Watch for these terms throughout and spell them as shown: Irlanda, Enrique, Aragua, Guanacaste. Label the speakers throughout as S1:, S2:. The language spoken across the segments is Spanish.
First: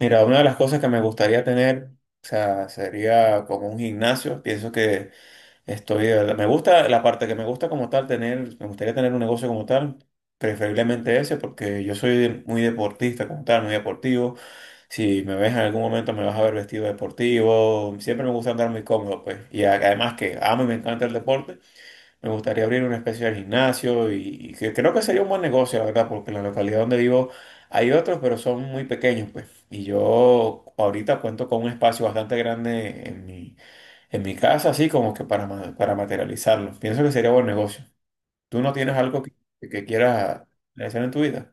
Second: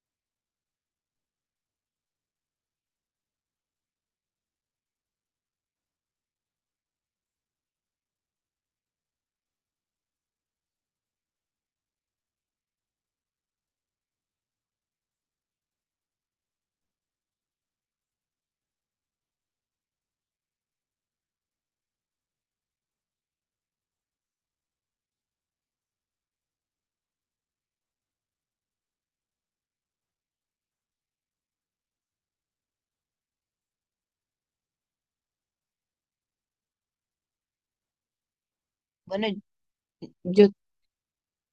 S1: Mira, una de las cosas que me gustaría tener, o sea, sería como un gimnasio. Pienso que estoy, me gusta la parte que me gusta como tal tener, me gustaría tener un negocio como tal, preferiblemente ese, porque yo soy muy deportista como tal, muy deportivo. Si me ves en algún momento me vas a ver vestido deportivo. Siempre me gusta andar muy cómodo, pues. Y además que amo y me encanta el deporte. Me gustaría abrir una especie de gimnasio y que creo que sería un buen negocio, la verdad, porque en la localidad donde vivo hay otros, pero son muy pequeños, pues. Y yo ahorita cuento con un espacio bastante grande en mi casa, así como que para materializarlo. Pienso que sería buen negocio. ¿Tú no tienes algo
S2: Bueno,
S1: que quieras
S2: yo,
S1: realizar en tu vida?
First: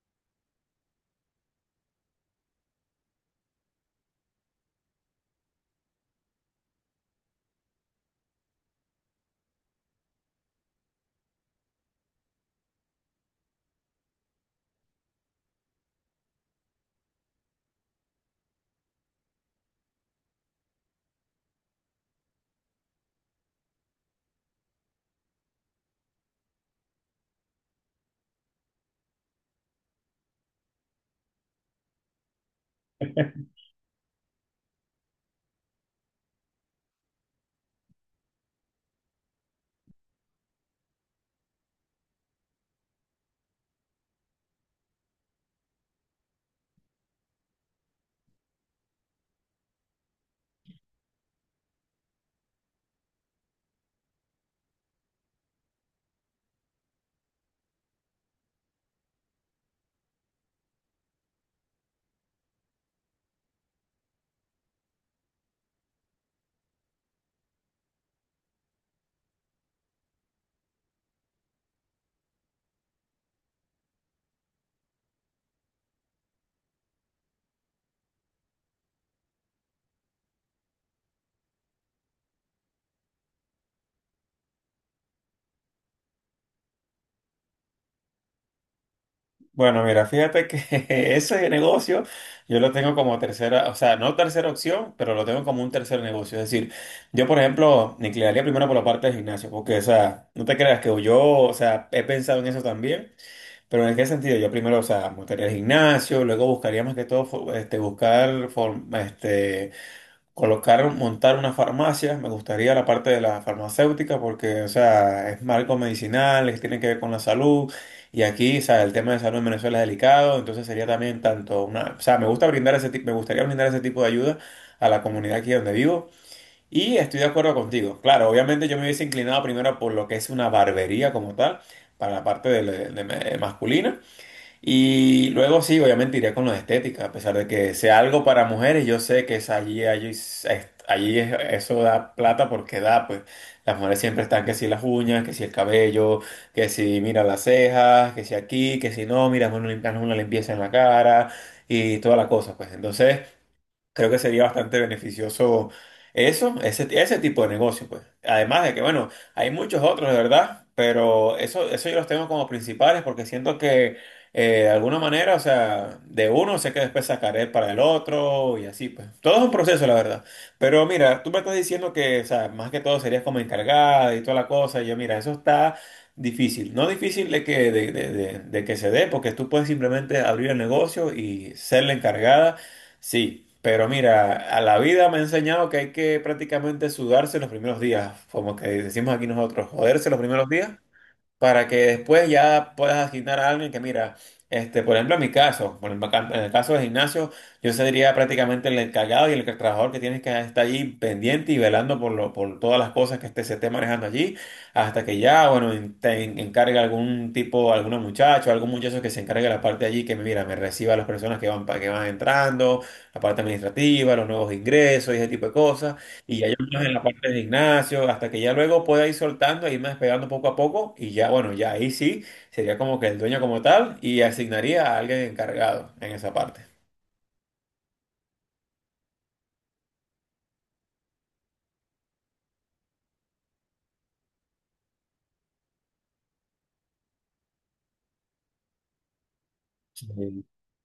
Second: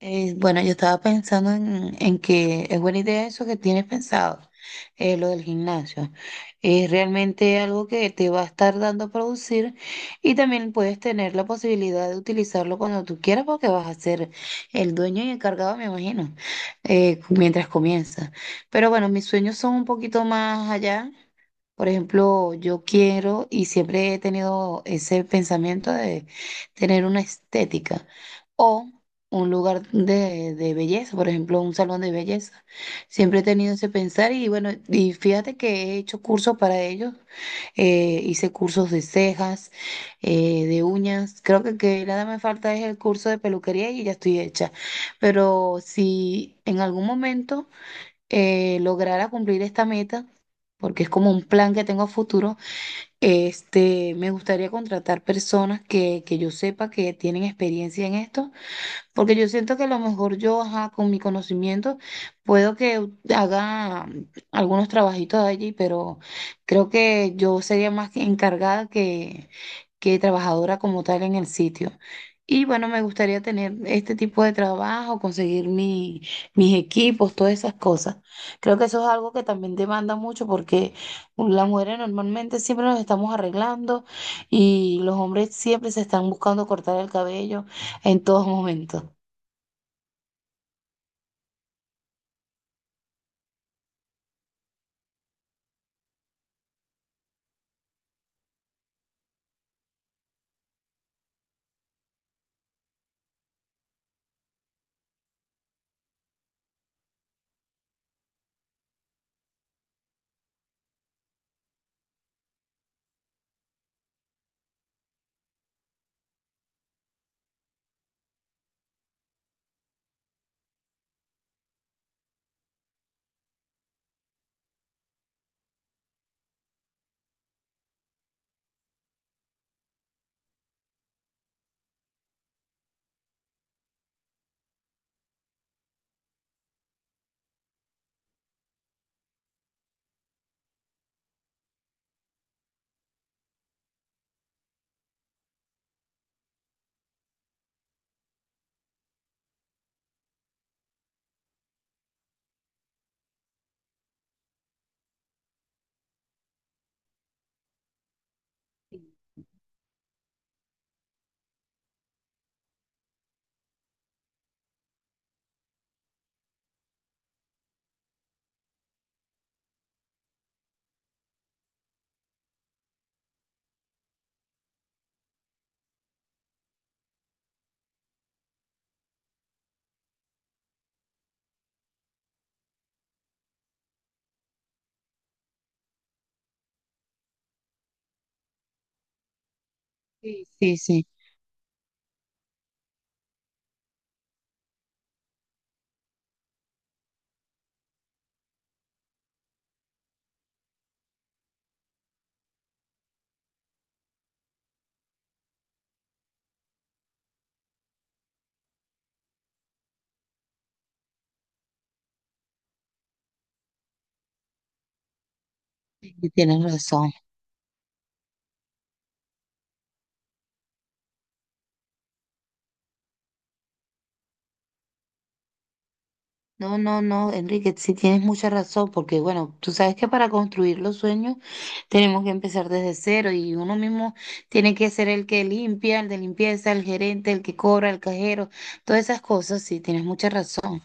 S2: bueno, yo estaba pensando en que es buena idea eso que tienes pensado, lo del gimnasio. Es realmente algo que te va a estar dando a producir y también puedes tener la posibilidad de utilizarlo cuando tú quieras porque vas a ser el dueño y encargado, me imagino, mientras comienzas. Pero bueno, mis sueños son un poquito más allá. Por ejemplo, yo quiero y siempre he tenido ese pensamiento de tener una estética o un lugar de belleza, por ejemplo, un salón de belleza. Siempre he tenido ese pensar y bueno, y fíjate que he hecho cursos para ellos. Hice cursos de cejas, de uñas. Creo que nada me falta es el curso de peluquería y ya estoy hecha. Pero si en algún momento lograra cumplir esta meta, porque es como un plan que tengo a futuro, me gustaría contratar personas que yo sepa que tienen experiencia en esto porque yo siento que a lo mejor yo, ajá, con mi conocimiento, puedo que haga algunos trabajitos allí, pero creo que yo sería más que encargada que trabajadora como tal en el sitio. Y bueno, me gustaría tener este tipo de trabajo, conseguir mi, mis equipos, todas esas cosas. Creo que eso es algo que también demanda mucho porque las mujeres normalmente siempre nos estamos arreglando y los hombres siempre se están buscando cortar el cabello en todos momentos.
S1: Bueno, mira, fíjate que ese negocio yo lo tengo como tercera, o sea, no tercera opción, pero lo tengo como un tercer negocio. Es decir, yo, por ejemplo, me inclinaría primero por la parte del gimnasio, porque, o sea, no te creas que yo, o sea, he pensado en eso también, pero en qué sentido, yo primero, o sea, montaría el gimnasio, luego buscaría más que todo, buscar, colocar, montar una farmacia, me gustaría la parte de la farmacéutica porque, o sea, es marco medicinal, es- tiene que ver con la salud y aquí, o sea, el tema de salud en Venezuela es delicado, entonces sería también tanto una, o sea, me gusta brindar ese tipo, me gustaría brindar ese tipo de ayuda a la comunidad aquí donde vivo y estoy de acuerdo contigo. Claro, obviamente yo me hubiese inclinado primero por lo que es una barbería como tal, para la parte de masculina. Y luego sí, obviamente iría con lo de estética, a pesar de que sea algo para mujeres, yo sé que es eso da plata porque da, pues las mujeres siempre están que si las uñas, que si el cabello, que si mira las cejas, que si aquí, que si no, mira, hazme una limpieza en la cara y toda la cosa, pues entonces... Creo que sería bastante beneficioso ese tipo de negocio, pues. Además de que, bueno, hay muchos otros, de verdad, pero eso yo los tengo como principales porque siento que de alguna manera, o sea, de uno sé que después sacaré para el otro y así, pues. Todo es un proceso, la verdad. Pero mira, tú me estás diciendo que, o sea, más que todo serías como encargada y toda la cosa. Y yo, mira, eso está difícil. No difícil de que se dé, porque tú puedes simplemente abrir el negocio y ser la encargada. Sí, pero mira, a la vida me ha enseñado que hay que prácticamente sudarse los primeros días, como que decimos aquí nosotros, joderse los
S2: Sí,
S1: primeros días
S2: sí, sí,
S1: para que después ya puedas asignar a alguien que, mira, este, por ejemplo, en mi caso, en el caso del gimnasio, yo sería prácticamente el encargado y el trabajador que tienes que estar allí pendiente y velando por todas las cosas que este, se esté manejando allí, hasta que ya, bueno, encargue algún muchacho que se encargue de la parte allí, que mira, me reciba a las personas que van, que van entrando, la parte administrativa, los nuevos ingresos y ese tipo de cosas.
S2: sí,
S1: Y hay
S2: tienes
S1: unos en la
S2: razón.
S1: parte de gimnasio, hasta que ya luego pueda ir soltando, e irme despegando poco a poco, y ya, bueno, ya ahí sí sería como que el dueño como tal y asignaría a alguien encargado en esa parte.
S2: No, no, no, Enrique, sí tienes mucha razón, porque bueno, tú sabes que para construir los sueños tenemos que empezar desde cero y uno mismo tiene que ser el que limpia, el de limpieza, el gerente, el que cobra, el cajero, todas esas cosas, sí, tienes
S1: Sí.
S2: mucha razón.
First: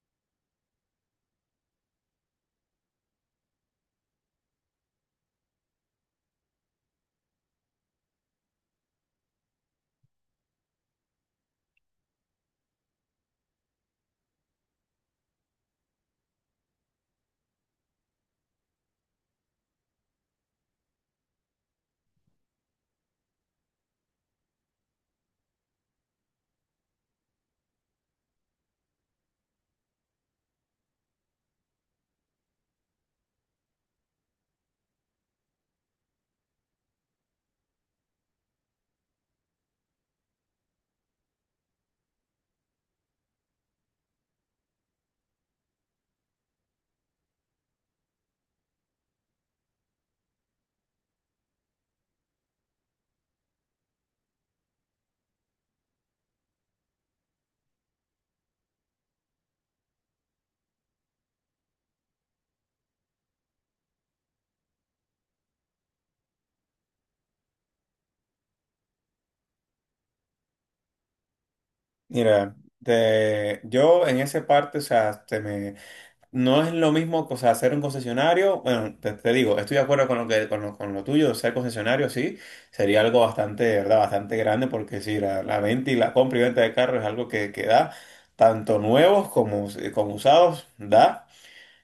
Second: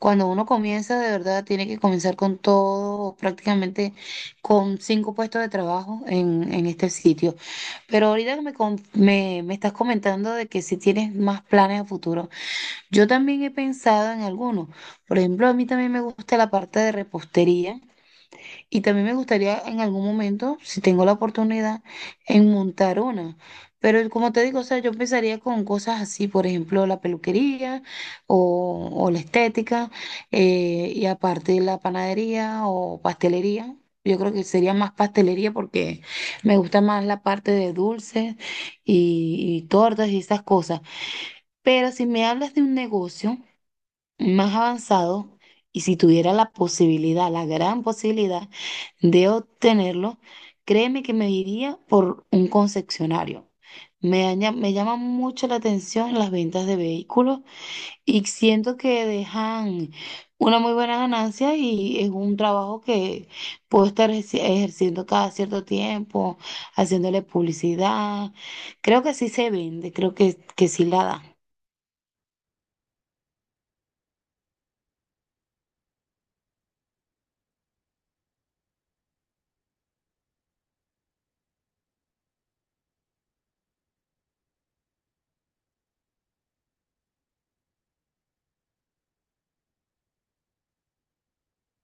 S2: Cuando uno comienza, de verdad, tiene que comenzar con todo, prácticamente con 5 puestos de trabajo en este sitio. Pero ahorita que me, me, me estás comentando de que si tienes más planes a futuro. Yo también he pensado en algunos. Por ejemplo, a mí también me gusta la parte de repostería y también me gustaría en algún momento, si tengo la oportunidad, en montar una. Pero como te digo, o sea, yo empezaría con cosas así, por ejemplo, la peluquería o la estética, y aparte la panadería o pastelería. Yo creo que sería más pastelería porque me gusta más la parte de dulces y tortas y esas cosas. Pero si me hablas de un negocio más avanzado y si tuviera la posibilidad, la gran posibilidad de obtenerlo, créeme que me iría por un concesionario. Me llama mucho la atención las ventas de vehículos y siento que dejan una muy buena ganancia y es un trabajo que puedo estar ejerciendo cada cierto tiempo, haciéndole publicidad. Creo que sí se vende, creo que sí la da.
S1: Mira, yo en esa parte, o sea, no es lo mismo, o sea, ser un concesionario, bueno, te digo, estoy de acuerdo con lo que, con lo tuyo, ser concesionario, sí, sería algo bastante, de ¿verdad? Bastante grande, porque sí, la venta y la compra y venta de carros es algo que da, tanto nuevos como usados, da.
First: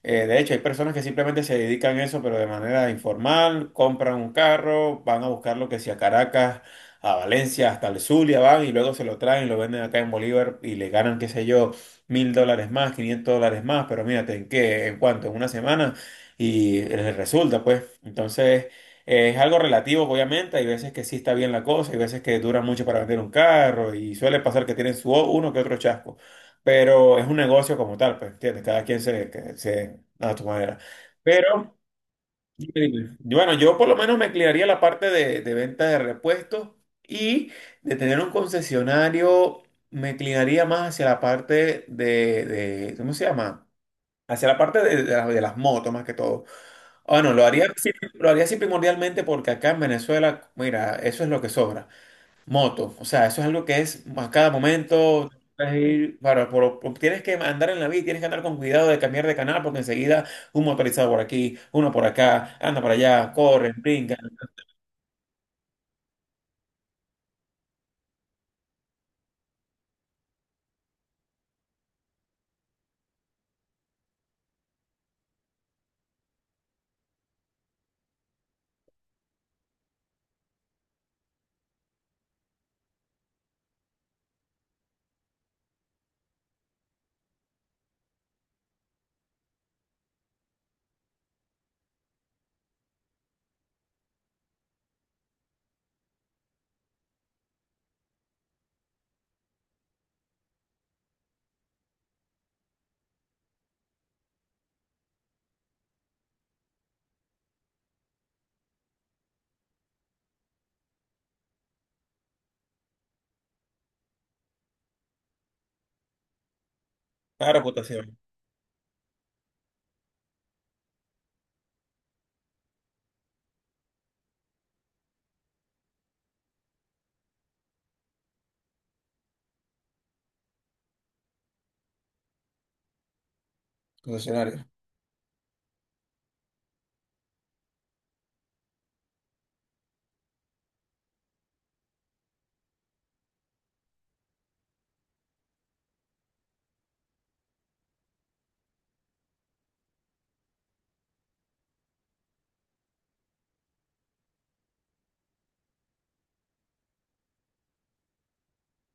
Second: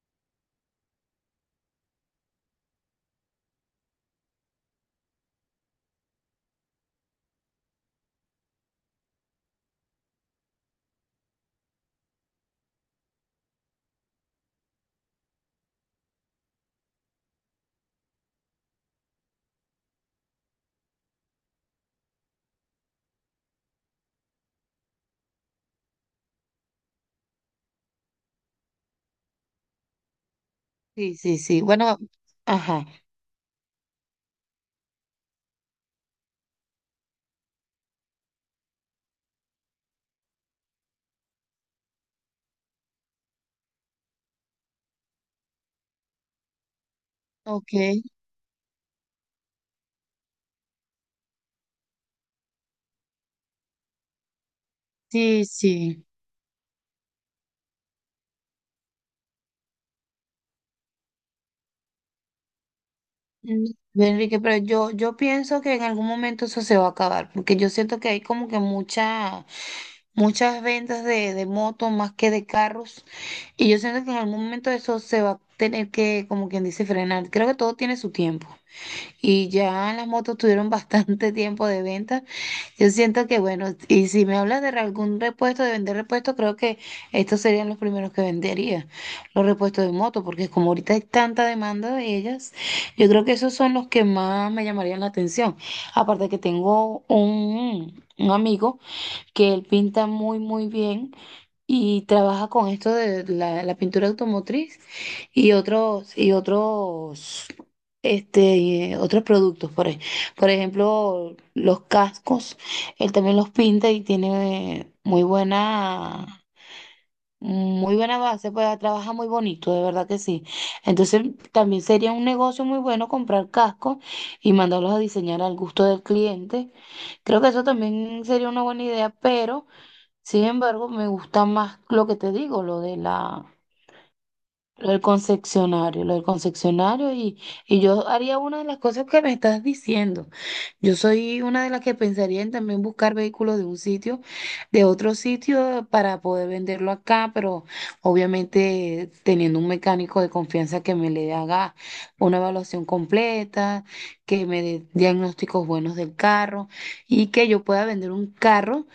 S1: De hecho, hay personas que simplemente se dedican a eso, pero de manera informal, compran un carro, van a buscar lo que sea a Caracas, a Valencia, hasta el Zulia van y luego se lo traen, lo venden acá en Bolívar y le ganan, qué sé yo, $1.000 más, $500 más, pero mírate, ¿en qué? ¿En cuánto? En una semana y les resulta, pues. Entonces, es algo relativo, obviamente. Hay veces que sí está bien la cosa, hay veces que dura mucho para vender un carro y suele pasar que tienen su uno que otro chasco, pero es un negocio como tal, pues, ¿entiendes? Cada quien se a su manera.
S2: Sí, sí, sí.
S1: Pero,
S2: Bueno,
S1: dime,
S2: ajá.
S1: dime. Bueno, yo por lo menos me inclinaría a la parte de venta de repuestos y de tener un concesionario, me inclinaría más hacia la parte ¿cómo se llama? Hacia la parte de las motos más que todo. Bueno, lo
S2: Ok.
S1: lo haría así primordialmente porque acá en Venezuela, mira, eso es lo que sobra. Moto, o sea, eso es algo que es a cada momento,
S2: Sí,
S1: tienes que
S2: sí.
S1: ir- para, por- tienes que andar en la vida, tienes que andar con cuidado de cambiar de canal porque enseguida un motorizado por aquí, uno por acá, anda para allá,
S2: Mm,
S1: corren, brincan,
S2: Enrique, pero yo pienso que en algún momento eso se va a acabar, porque yo siento que hay como que mucha, muchas ventas de motos más que de carros, y yo siento que en algún momento eso se va a tener que, como quien dice, frenar. Creo que todo tiene su tiempo. Y ya las motos tuvieron bastante tiempo de venta. Yo siento que, bueno, y si me hablas de algún repuesto, de vender repuestos, creo que estos serían los primeros que vendería, los repuestos de moto, porque como ahorita hay tanta demanda de ellas, yo creo que esos son los que más me llamarían la atención. Aparte que tengo un amigo que él pinta muy, muy bien y trabaja con esto de la, la pintura automotriz y otros otros productos por ejemplo los cascos, él también los pinta y tiene muy buena,
S1: claro,
S2: muy
S1: votación,
S2: buena base, pues trabaja muy bonito, de verdad que sí. Entonces también sería un negocio muy bueno comprar cascos y mandarlos a diseñar al gusto del cliente. Creo que eso también sería una buena idea, pero sin embargo, me gusta más lo que te digo, lo de la,
S1: concesionario,
S2: lo del concesionario y yo haría una de las cosas que me estás diciendo. Yo soy una de las que pensaría en también buscar vehículos de un sitio, de otro sitio para poder venderlo acá, pero obviamente teniendo un mecánico de confianza que me le haga una evaluación completa, que me dé diagnósticos buenos del carro y que yo pueda vender un carro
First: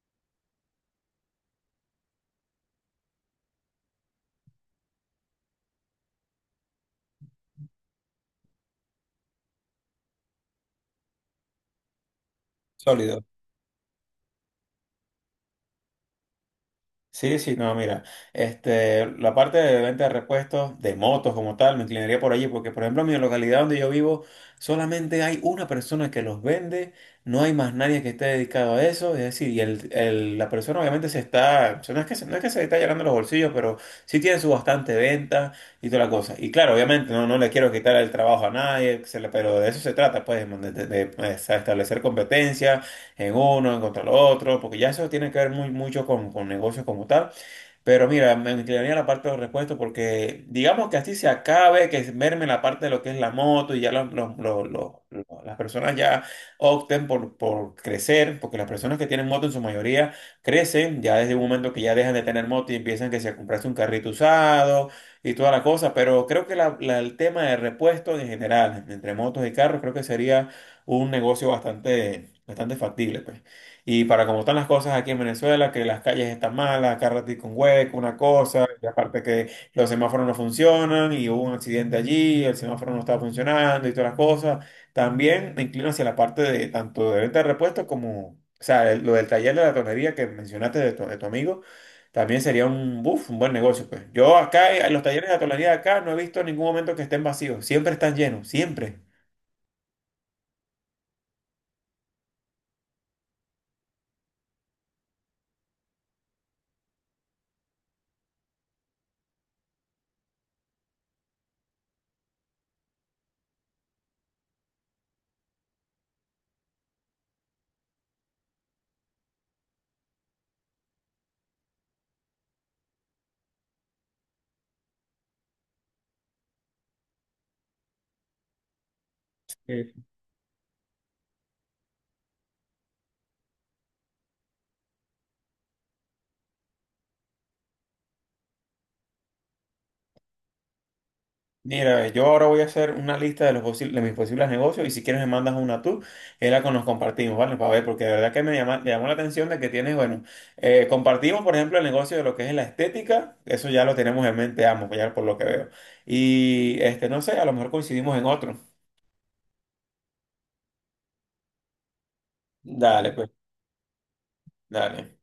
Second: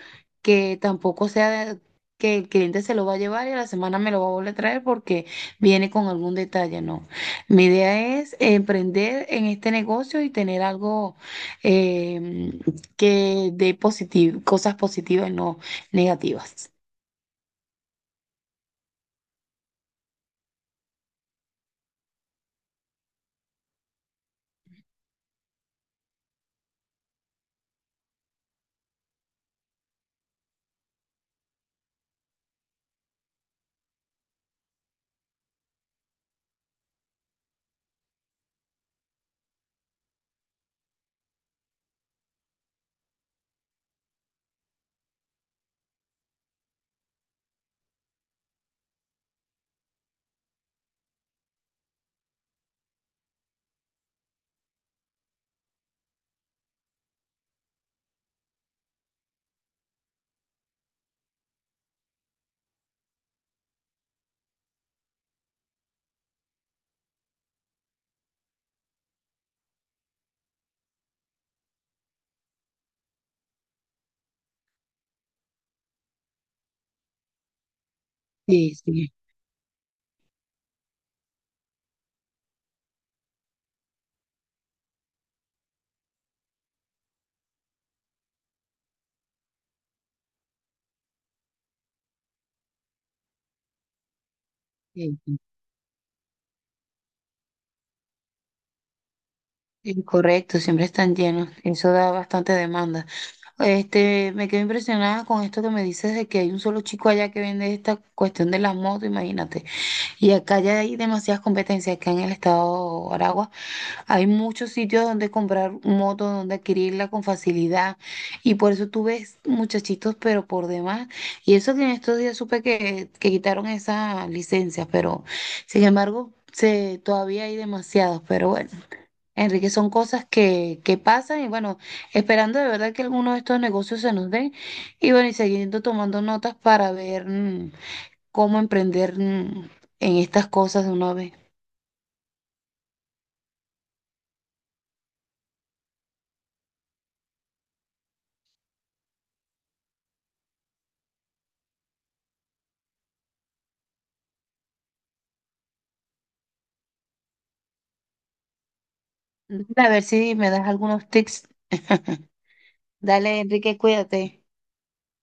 S2: que tampoco sea de- que el cliente se lo va a llevar y a la semana me lo va a volver a traer porque viene con algún detalle, no. Mi idea es emprender en este negocio y tener algo em,
S1: sólido.
S2: que dé positivo, cosas positivas, no negativas.
S1: Sí, sí, no, mira, este, la parte de venta de repuestos de motos como tal, me inclinaría por allí, porque por ejemplo en mi localidad donde yo vivo, solamente hay una persona que los vende, no hay más nadie que esté dedicado a eso, es decir, y la persona obviamente se está, o sea, no es que se, no es que se está llenando los bolsillos, pero sí tiene su bastante venta y toda la cosa. Y claro, obviamente no, no le quiero quitar el trabajo a nadie, pero de eso se trata, pues, de establecer competencia en uno, en contra el otro, porque ya eso tiene que ver mucho con negocios como tal. Pero mira, me inclinaría a la parte de los repuestos porque digamos que así se acabe, que se merme la parte de lo que es la moto y ya las personas ya opten por crecer, porque las personas que tienen moto en su mayoría crecen ya desde un momento que ya dejan de tener moto y empiezan que se a comprarse un carrito usado y toda la cosa, pero creo que el tema de repuestos en general, entre motos y carros, creo que sería un negocio bastante, bastante factible, pues. Y para como están las cosas aquí en Venezuela, que las calles están malas, cada ratito un hueco, una cosa,
S2: Sí,
S1: y
S2: sí,
S1: aparte que los semáforos no funcionan, y hubo un accidente allí, el semáforo no estaba funcionando y todas las cosas, también me inclino hacia la parte de tanto de venta de repuestos como, o sea, el- lo del taller de la tonería que mencionaste de tu amigo, también sería un, buf, un buen negocio, pues. Yo acá, en los
S2: sí,
S1: talleres de la
S2: sí.
S1: tonería de acá, no he visto en ningún momento que estén vacíos, siempre están llenos, siempre.
S2: Sí, correcto, siempre están llenos. Eso da bastante demanda. Este, me quedo impresionada con esto que me dices de que hay un solo chico allá que vende esta cuestión de las motos, imagínate. Y acá ya hay demasiadas competencias, acá en el estado de Aragua hay muchos sitios donde comprar moto, donde adquirirla con facilidad y por eso tú ves muchachitos, pero por demás. Y eso que en estos días supe que quitaron esas licencias, pero sin embargo se, todavía hay demasiados, pero bueno. Enrique, son cosas que pasan y bueno, esperando de verdad que alguno de estos negocios se nos den y bueno, y siguiendo tomando notas para ver cómo emprender en estas cosas de una vez.
S1: Mira, yo ahora voy a hacer una lista de los posibles, de mis posibles negocios y si quieres me mandas una tú, y nos compartimos, ¿vale? Para ver, porque de verdad que me llamó la atención de que tienes, bueno, compartimos, por ejemplo, el negocio de lo que es la estética, eso ya lo tenemos en mente ambos, ya por lo que veo. Y este, no sé, a lo mejor coincidimos en otro.
S2: Dale, a ver si me das algunos tips.
S1: Dale, pues,
S2: Dale, Enrique, cuídate.
S1: dale.